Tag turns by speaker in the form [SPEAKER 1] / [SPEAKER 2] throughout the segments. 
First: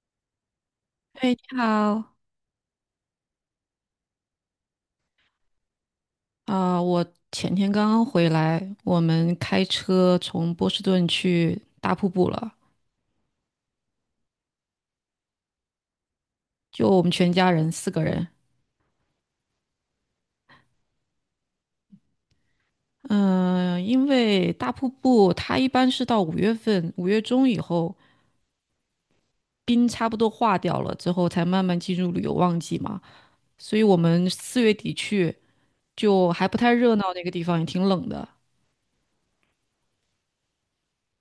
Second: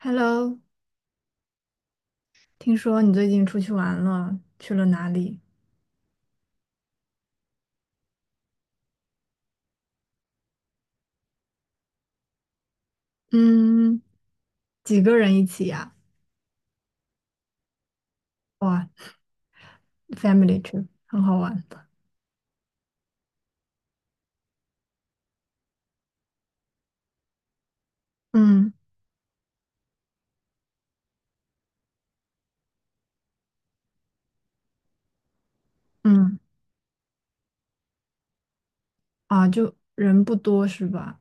[SPEAKER 1] Hello，
[SPEAKER 2] 哎，你好。
[SPEAKER 1] 听说你最近出去玩了，去了哪里？
[SPEAKER 2] 我前天刚刚回来，我们开车从波士顿去大瀑布了，
[SPEAKER 1] 嗯，几个人一起呀？
[SPEAKER 2] 就我们全家人4个人。
[SPEAKER 1] 哇，family trip，很好玩。
[SPEAKER 2] 嗯、因为大瀑布它一般是到5月份，5月中以后，
[SPEAKER 1] 嗯
[SPEAKER 2] 冰差不多化掉了之后，才慢慢进入旅游旺季嘛，所以我们4月底去就
[SPEAKER 1] 嗯，
[SPEAKER 2] 还不太热闹，那个地方也挺冷的。
[SPEAKER 1] 啊，就人不多是吧？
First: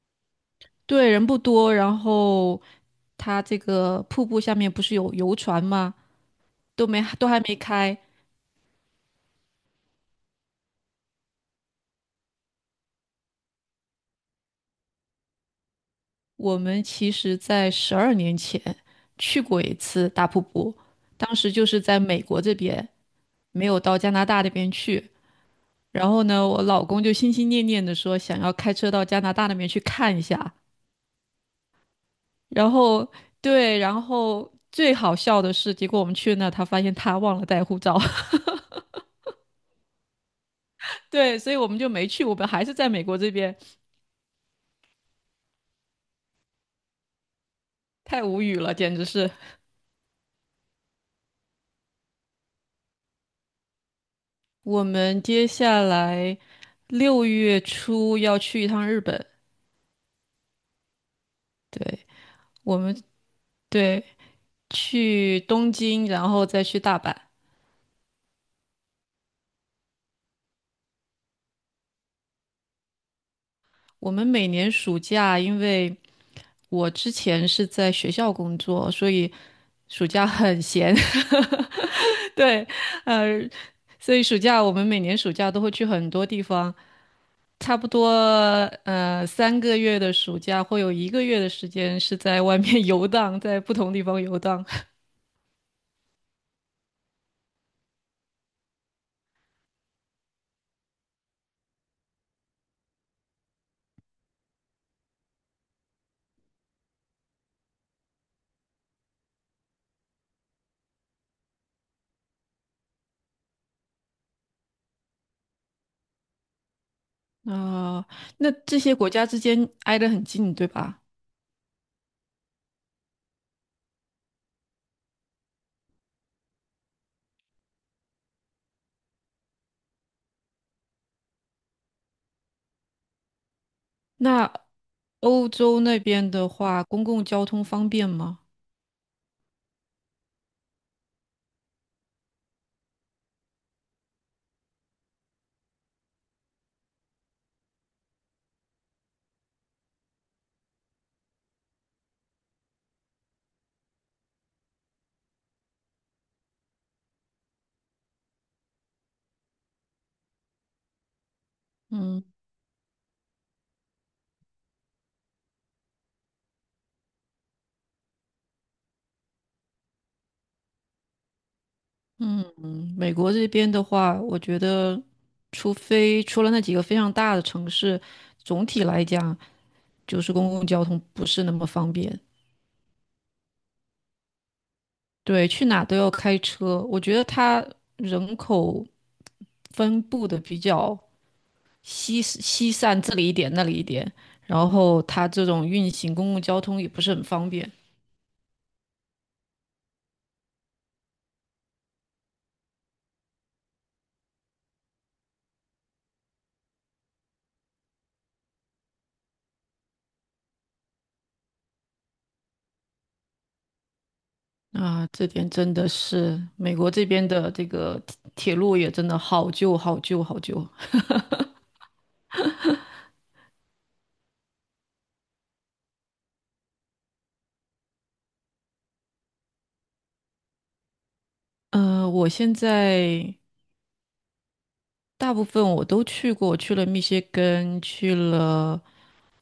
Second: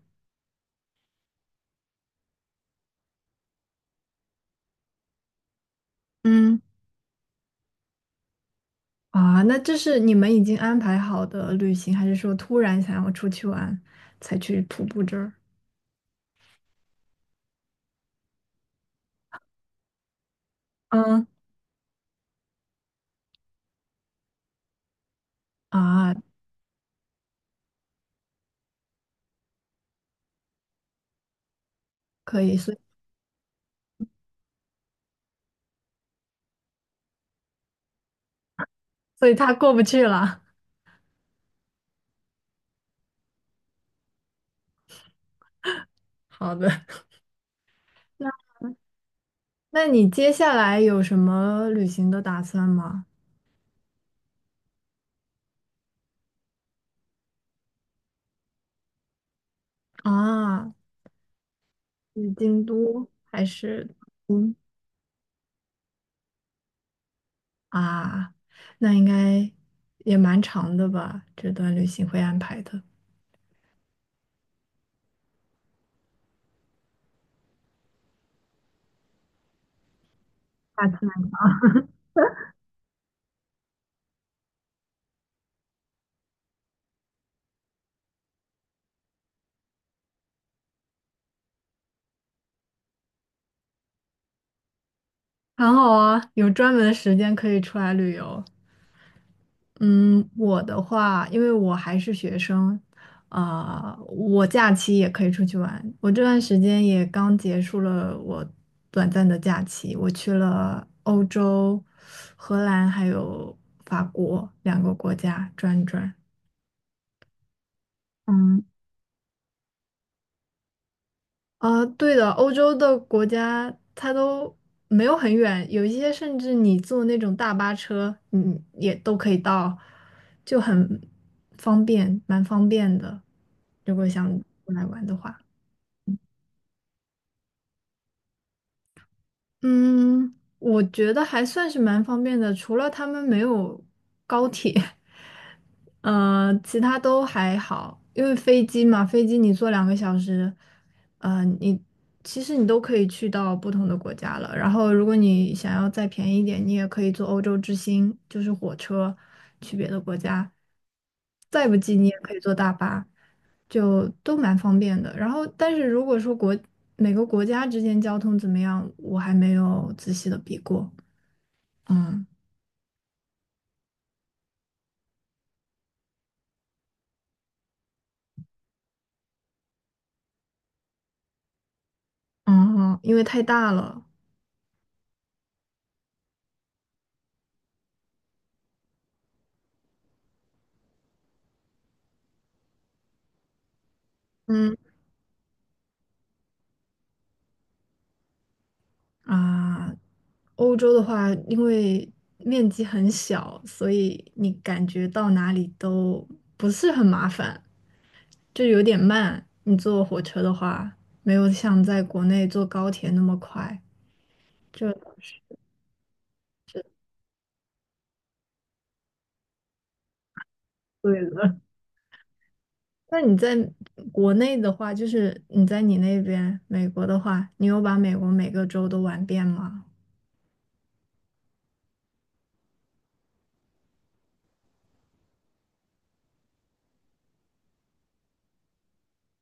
[SPEAKER 2] 对，人不多，然后它这个瀑布下面不是有游船吗？
[SPEAKER 1] 嗯，
[SPEAKER 2] 都还没开。
[SPEAKER 1] 啊，那这是你们已经安排好的旅行，还是说突然想要出去玩才去徒步这儿？
[SPEAKER 2] 我们其实在12年前去过一次大瀑布，
[SPEAKER 1] 嗯，
[SPEAKER 2] 当时就是在美国这边，没有到加拿大那边去。然
[SPEAKER 1] 啊，
[SPEAKER 2] 后呢，我老公就心心念念的说想要开车到加拿大那边去看一下。
[SPEAKER 1] 可以，
[SPEAKER 2] 然
[SPEAKER 1] 所以
[SPEAKER 2] 后对，然后最好笑的是，结果我们去那，他发现他忘了带护照。
[SPEAKER 1] 所以他过不去了。
[SPEAKER 2] 对，所以我们就没去，我们还是在美国这边，
[SPEAKER 1] 好的，
[SPEAKER 2] 太
[SPEAKER 1] 那
[SPEAKER 2] 无语了，简直是。
[SPEAKER 1] 那你接下来有什么旅行的打算吗？
[SPEAKER 2] 我们接下来6月初要去一趟日本。
[SPEAKER 1] 啊，
[SPEAKER 2] 对，
[SPEAKER 1] 是京
[SPEAKER 2] 我们
[SPEAKER 1] 都还是
[SPEAKER 2] 对，
[SPEAKER 1] 嗯
[SPEAKER 2] 去东京，然后再去大阪。
[SPEAKER 1] 啊？那应该也蛮长的吧？这段旅行会安排的，
[SPEAKER 2] 我们每年暑假，因为我之前是在学校工作，所以暑假很
[SPEAKER 1] 下
[SPEAKER 2] 闲。
[SPEAKER 1] 次来
[SPEAKER 2] 对，呃，所以暑假我们每年暑假都会去很多地方，差不多3个月的暑假会有一个月的时间是在外面 游荡，在不同地方游荡。
[SPEAKER 1] 很好啊，有专门的时间可以出来旅游。嗯，我的话，因为我还是学生，啊、我假期也可以出去玩。我这段时间也刚结束了我短暂的假期，我去了欧洲、荷兰还有法国两个国家转一转。
[SPEAKER 2] 啊、那
[SPEAKER 1] 嗯，
[SPEAKER 2] 这些国家之间挨得很近，对吧？
[SPEAKER 1] 啊，对的，欧洲的国家它都没有很远，有一些甚至你坐那种大巴车，也都可以到，就很方便，蛮方便的。如果想
[SPEAKER 2] 那
[SPEAKER 1] 过来玩的话，
[SPEAKER 2] 欧洲那边的话，公共交通方便吗？
[SPEAKER 1] 嗯，我觉得还算是蛮方便的，除了他们没有高铁。嗯，其他都还好，因为飞机嘛，飞机你坐两个小时，嗯，你其实你都可以去到不同的国家了。然后，如果你想要再便宜一点，你也可以坐欧洲之星，就是火车去别的国家。再不济，你也
[SPEAKER 2] 嗯。
[SPEAKER 1] 可以坐大巴，就都蛮方便的。然后，但是如果说每个国家之间交通怎么样，我还没有仔细的比过。嗯
[SPEAKER 2] 嗯，美国这边的话，我觉得，除非除了那几个非常大的城市，总体来讲，就是公共交通不是那么方便。
[SPEAKER 1] 嗯，因为太大了。
[SPEAKER 2] 对，去哪都要开车。我觉得它人口分布的比较稀稀散，这里一点那里一点，然
[SPEAKER 1] 嗯
[SPEAKER 2] 后它这种运行公共交通也不是很方便。
[SPEAKER 1] 啊，欧洲的话，因为面积很小，所以你感觉到哪里都不是很麻烦，就有点慢。你坐火车的话，没有像在国内坐高铁那么快。这
[SPEAKER 2] 啊，这 点真的是美国这边的这个铁路也真的好旧、好旧、好旧。
[SPEAKER 1] 对 了。那你在国内的话，就是你那边美国的话，你有把美国每个州都玩遍吗？
[SPEAKER 2] 我现在大部分我都去过，去了密歇根，去了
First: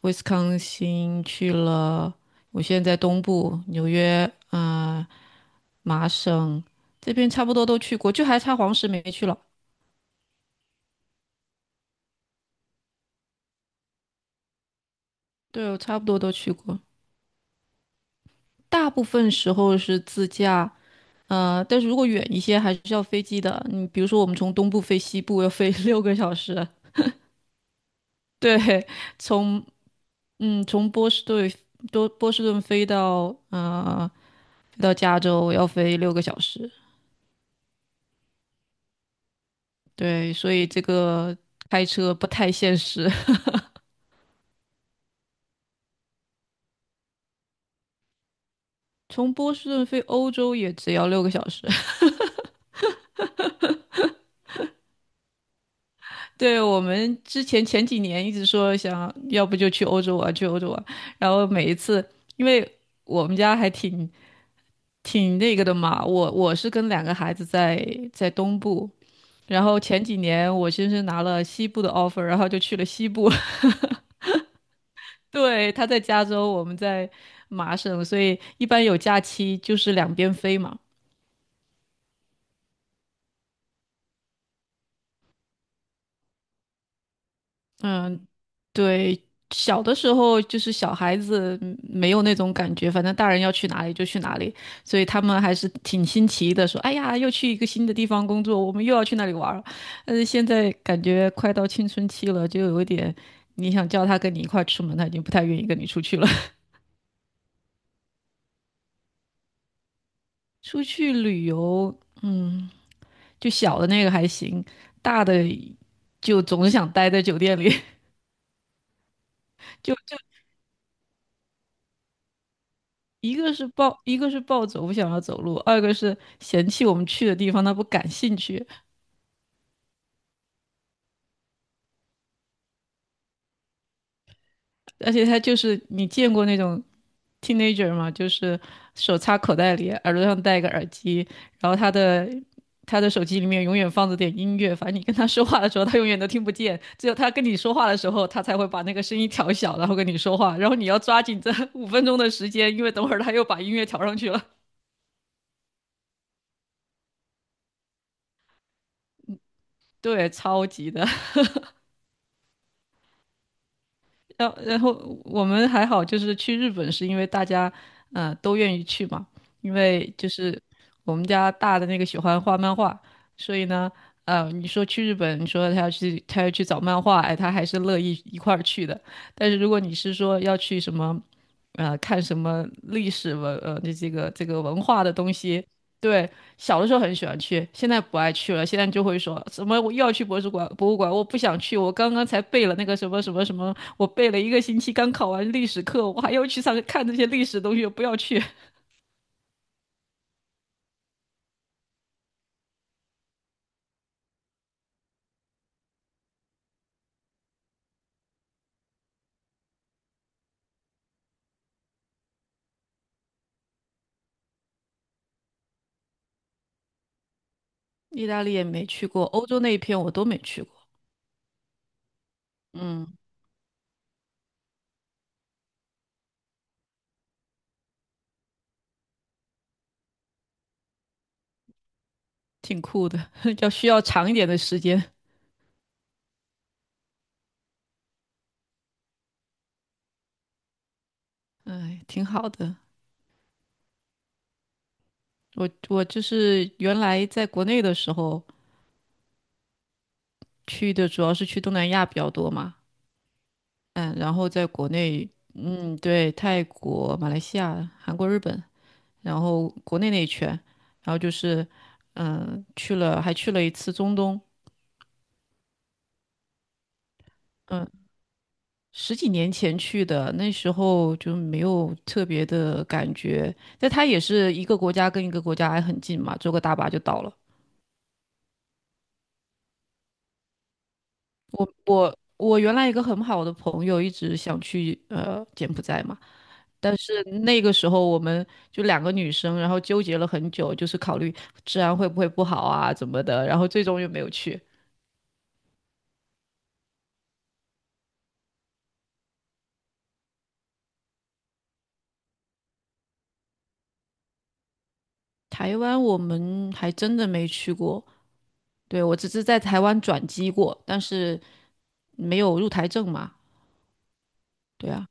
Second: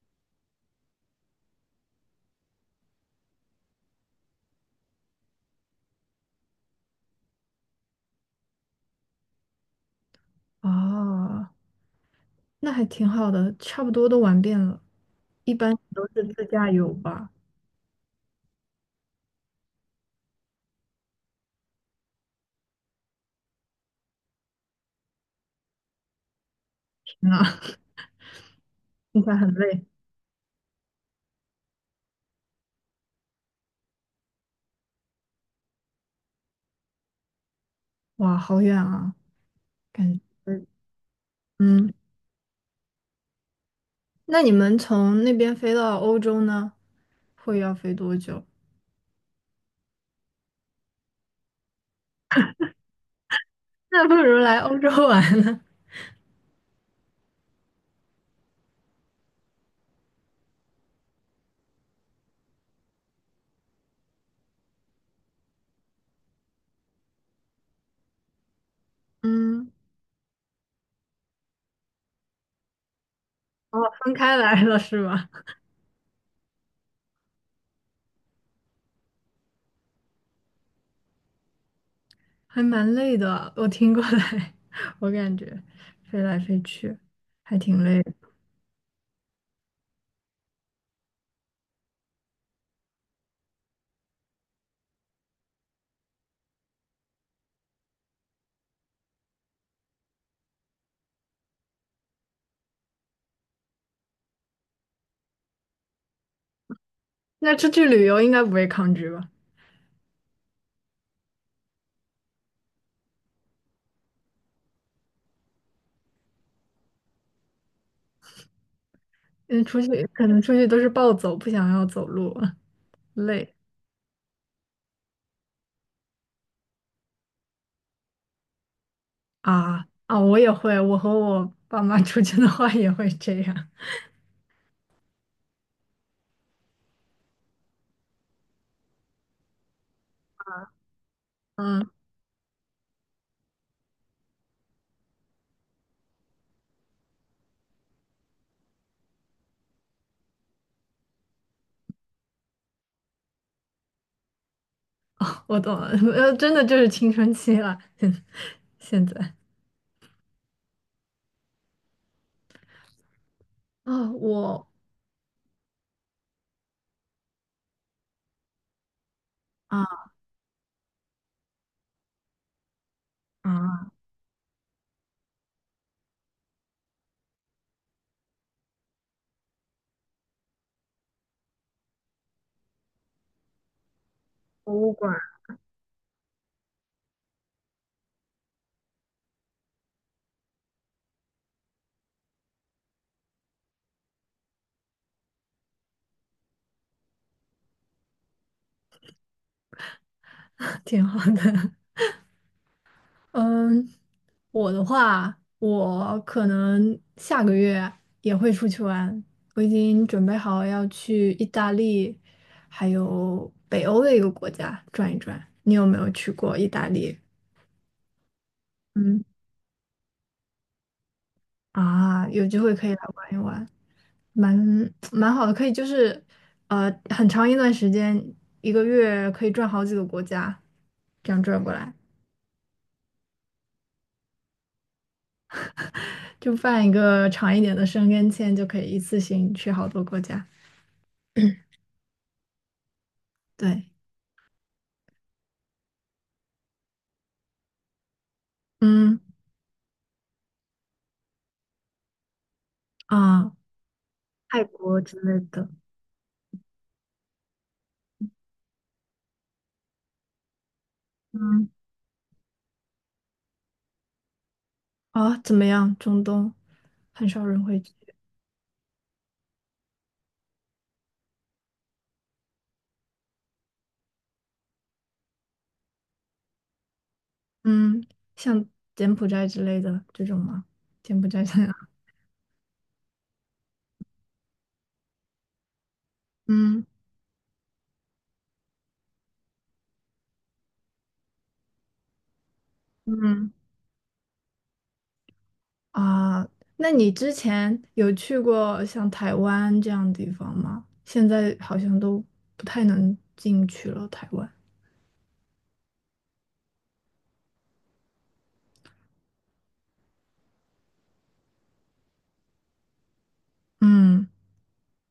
[SPEAKER 2] 威斯康星，我现在在东部纽约，麻省这边差不多都去过，就还差黄石没去了。
[SPEAKER 1] 哦，那还挺好的，差不多都玩遍了。一
[SPEAKER 2] 对，
[SPEAKER 1] 般
[SPEAKER 2] 我差不
[SPEAKER 1] 都
[SPEAKER 2] 多
[SPEAKER 1] 是
[SPEAKER 2] 都
[SPEAKER 1] 自
[SPEAKER 2] 去
[SPEAKER 1] 驾
[SPEAKER 2] 过，
[SPEAKER 1] 游吧？
[SPEAKER 2] 大部分时候是自驾，但是如果远一些，还是要飞机的。你比如说，我们从东部飞西部要飞 六个小时。
[SPEAKER 1] 天呐，
[SPEAKER 2] 对，
[SPEAKER 1] 听起来很
[SPEAKER 2] 从
[SPEAKER 1] 累。
[SPEAKER 2] 嗯从波士顿多波士顿飞到加州要飞六个小时。
[SPEAKER 1] 哇，好远啊！感觉，
[SPEAKER 2] 对，所以这个开
[SPEAKER 1] 嗯，
[SPEAKER 2] 车不太现实。
[SPEAKER 1] 那你们从那边飞到欧洲呢，会要飞多久？
[SPEAKER 2] 从波士顿飞欧洲也只要六个小时。
[SPEAKER 1] 那不如来欧洲玩呢。
[SPEAKER 2] 对，我们之前前几年一直说想要不就去欧洲玩，去欧洲玩，然后每一次因为。我们家还挺那个的嘛。我是跟2个孩子在东部，然
[SPEAKER 1] 嗯，
[SPEAKER 2] 后前几年我先是拿了西部的 offer,然后就去了西部。
[SPEAKER 1] 哦，分开来了是吧？
[SPEAKER 2] 对，他在加州，我们在麻省，所以一般有假期就是两边飞嘛。
[SPEAKER 1] 还蛮累的，我听过来，我感觉飞来飞去还挺累的。
[SPEAKER 2] 嗯，对，小的时候就是小孩子没有那种感觉，反正大人要去哪里就去哪里，所以他们还是挺新奇的，说："哎呀，又去一个新的地方工作，我们又要去那里玩儿。"但是现在感觉快到青春期了，就有一点，你想叫他跟你一块儿出门，他已经不太愿意跟你出去了。
[SPEAKER 1] 那出去旅游应该不会抗拒吧？
[SPEAKER 2] 出去旅游，嗯，就小的那个还行，大的就总想待在酒店里。
[SPEAKER 1] 嗯，出 去
[SPEAKER 2] 就。
[SPEAKER 1] 可能出去都是暴走，不想要走路，
[SPEAKER 2] 一个
[SPEAKER 1] 累
[SPEAKER 2] 是一个是暴走不想要走路，二个是嫌弃我们去的地方他不感兴趣，
[SPEAKER 1] 啊啊！我也会，我和我爸妈出去的话也会这样。
[SPEAKER 2] 而且他就是你见过那种 teenager 吗？就是手插口袋里，耳朵上戴一个耳机，然后
[SPEAKER 1] 嗯。
[SPEAKER 2] 他的手机里面永远放着点音乐，反正你跟他说话的时候他永远都听不见，只有他跟你说话的时候他才会把那个声音调小，然后跟你说话，然后你要抓紧这5分钟的时间，因为等会儿他又把音乐调上去了。
[SPEAKER 1] 哦，我懂了，真的就是青春期了，现在
[SPEAKER 2] 对，超级的。
[SPEAKER 1] 啊，
[SPEAKER 2] 然后
[SPEAKER 1] 我
[SPEAKER 2] 然后我们还好，就是去日本是因为大家都愿意去嘛，因
[SPEAKER 1] 啊
[SPEAKER 2] 为就是我们家大的那个喜欢画漫画，所以
[SPEAKER 1] 啊，
[SPEAKER 2] 呢，你说去日本，你说他要去找漫画，哎，他还是乐意一块儿去的。但是如果你是说要去什么，看什么历史文呃这个
[SPEAKER 1] 博
[SPEAKER 2] 文
[SPEAKER 1] 物
[SPEAKER 2] 化的
[SPEAKER 1] 馆
[SPEAKER 2] 东西。对，小的时候很喜欢去，现在不爱去了。现在就会说什么我又要去博物馆，博物馆我不想去，我刚刚才背了那个什么什么什么，我背了一个星期，刚考完历史课，我还要去上看这些历史的东西，我不要去。
[SPEAKER 1] 挺好的。嗯，我的话，我可能下个月也会出去玩，我已经准备好要去意大利，还有北欧的一个国家转一转。你有没有去过意大利？
[SPEAKER 2] 意大利也没去
[SPEAKER 1] 嗯，
[SPEAKER 2] 过，欧洲那一片我都没去过。
[SPEAKER 1] 啊，有机会可以来
[SPEAKER 2] 嗯，
[SPEAKER 1] 玩一玩。蛮蛮好的，可以就是很长一段时间，一个月可以转好几个国家，这样转过来，
[SPEAKER 2] 挺酷的，需要长一点的时间。
[SPEAKER 1] 就办一个长一点的申根签，就可以一次性去好多国家。
[SPEAKER 2] 哎，挺好的。
[SPEAKER 1] 对，
[SPEAKER 2] 我就是原来在国内的时候
[SPEAKER 1] 嗯
[SPEAKER 2] 去的主要是去东南亚比较多嘛，
[SPEAKER 1] 啊，
[SPEAKER 2] 嗯，然后
[SPEAKER 1] 泰
[SPEAKER 2] 在国
[SPEAKER 1] 国之
[SPEAKER 2] 内，
[SPEAKER 1] 类的，
[SPEAKER 2] 嗯，对，泰国、马来西亚、韩国、日本，然后国内那一圈，然后就是，
[SPEAKER 1] 嗯
[SPEAKER 2] 嗯，去了，还去了一次中东，
[SPEAKER 1] 啊，怎么样？中东很少人会
[SPEAKER 2] 嗯，
[SPEAKER 1] 去，
[SPEAKER 2] 十几年前去的，那时候就没有特别的感觉，但它也是一个国家跟一个国家还很近嘛，坐个大巴就到了。
[SPEAKER 1] 嗯，像柬埔寨之类的这种吗？柬埔寨这样，
[SPEAKER 2] 我原来一个很好的朋友一直想去柬埔寨嘛。
[SPEAKER 1] 嗯
[SPEAKER 2] 但是那个时候我们就2个女生，然后纠结了很久，就是考虑治安会不会不好啊，怎么的，
[SPEAKER 1] 嗯。
[SPEAKER 2] 然后最终又没有去。
[SPEAKER 1] 啊，那你之前有去过像台湾这样的地方吗？现在好像都不太能进去了，台湾。
[SPEAKER 2] 台湾我们还真的没去过，对，我只是在台湾转机过，但是没有入台证嘛。
[SPEAKER 1] 嗯，
[SPEAKER 2] 对啊，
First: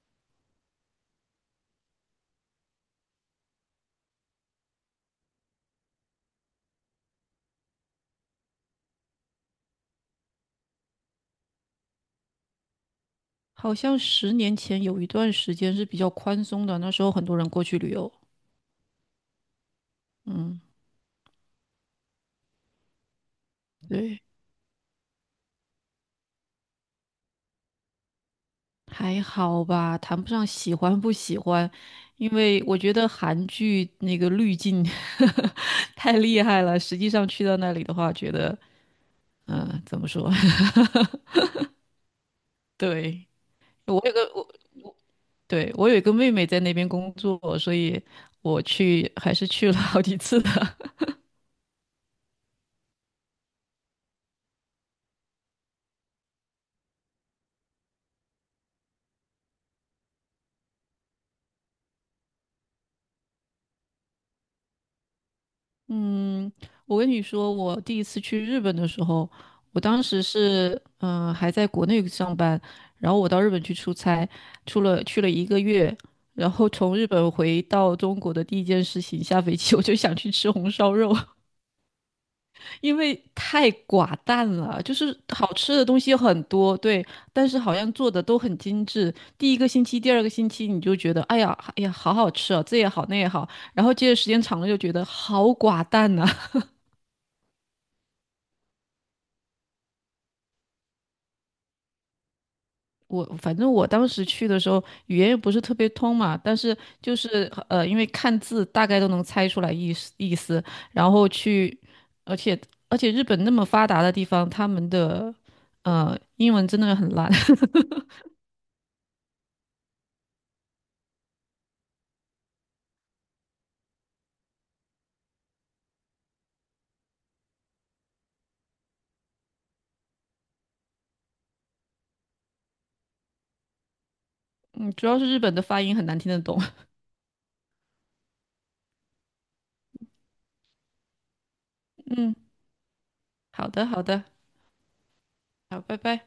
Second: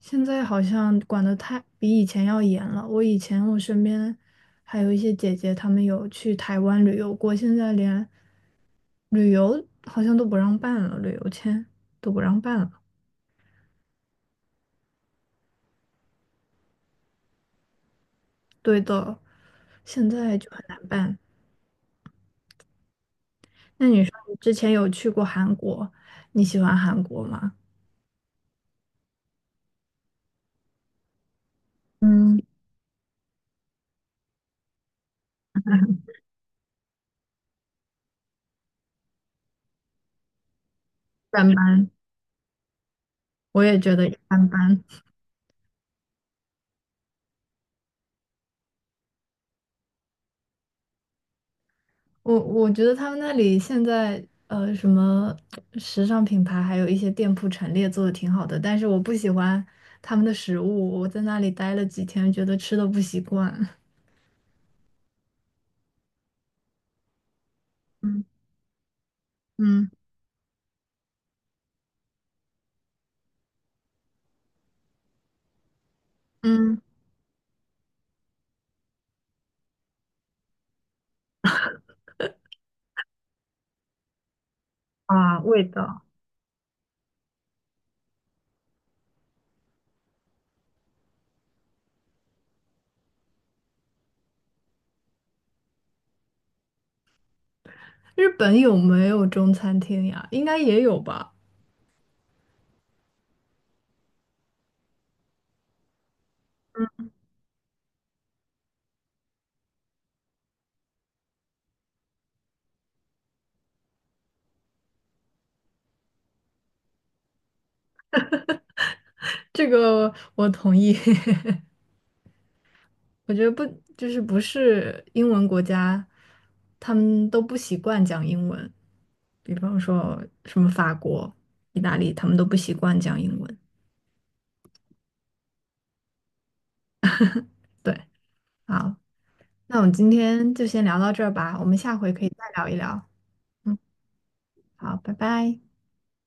[SPEAKER 1] 现在好像管得太比以前要严了。我以前我身边还有一些姐姐，她们有去台湾旅游过，现在连旅游好像都不让办了，旅游签都不让办了。
[SPEAKER 2] 好像10年前有一段时间是比较宽松的，那时候很多人过去旅游。
[SPEAKER 1] 对的，现在就
[SPEAKER 2] 嗯，
[SPEAKER 1] 很难办。那你说
[SPEAKER 2] 对。
[SPEAKER 1] 你之前有去过韩国，你喜欢韩国吗？
[SPEAKER 2] 还好吧，谈不上喜欢不喜欢，因
[SPEAKER 1] 嗯，
[SPEAKER 2] 为我觉得韩剧那个滤镜 太厉害了。实际上去到那里的话，觉得怎么说？
[SPEAKER 1] 一般般，
[SPEAKER 2] 对，
[SPEAKER 1] 我也
[SPEAKER 2] 我
[SPEAKER 1] 觉得
[SPEAKER 2] 有
[SPEAKER 1] 一
[SPEAKER 2] 个
[SPEAKER 1] 般
[SPEAKER 2] 我，
[SPEAKER 1] 般。
[SPEAKER 2] 对，我有一个妹妹在那边工作，所以我去还是去了好几次的。
[SPEAKER 1] 我觉得他们那里现在什么时尚品牌，还有一些店铺陈列做的挺好的，但是我不喜欢他们的食物。我在那里待了几天，觉得吃的不习惯。
[SPEAKER 2] 嗯，我跟你说，我第一次
[SPEAKER 1] 嗯
[SPEAKER 2] 去日本的时候，我
[SPEAKER 1] 嗯
[SPEAKER 2] 当时是还在国内上班，然后我到日本去出差，去了一个月，然后
[SPEAKER 1] 嗯，
[SPEAKER 2] 从日本回到中国的第一件事情，下飞机 我就想去吃红烧肉，因为太寡淡了，就是
[SPEAKER 1] 啊，
[SPEAKER 2] 好
[SPEAKER 1] 味
[SPEAKER 2] 吃的东
[SPEAKER 1] 道。
[SPEAKER 2] 西很多。对，但是好像做的都很精致。第一个星期、第二个星期你就觉得，哎呀，哎呀，好好吃啊，这也好那也好，然后接着时间长了就觉得好寡淡呐、
[SPEAKER 1] 日本有没有中餐厅呀？应该也有吧。
[SPEAKER 2] 反正我当时去的时候，语言也不是特别通嘛，但是就是因为看字大概都能猜出来意思意思，然后去，而且而且日本那么发达的地方，他们的英文真的很烂，
[SPEAKER 1] 这个我同意。我觉得不，就是不是英文国家，他们都不习惯讲英文。比方说什么法国、意大利，他们都不习惯讲英文。
[SPEAKER 2] 嗯，主要是日本的发音很难听得懂。
[SPEAKER 1] 对，好，那我们今天就先聊到这儿吧，我们下 回可以
[SPEAKER 2] 嗯，
[SPEAKER 1] 再聊一聊。
[SPEAKER 2] 好
[SPEAKER 1] 嗯，
[SPEAKER 2] 的好的，
[SPEAKER 1] 好，拜拜。
[SPEAKER 2] 好，拜拜。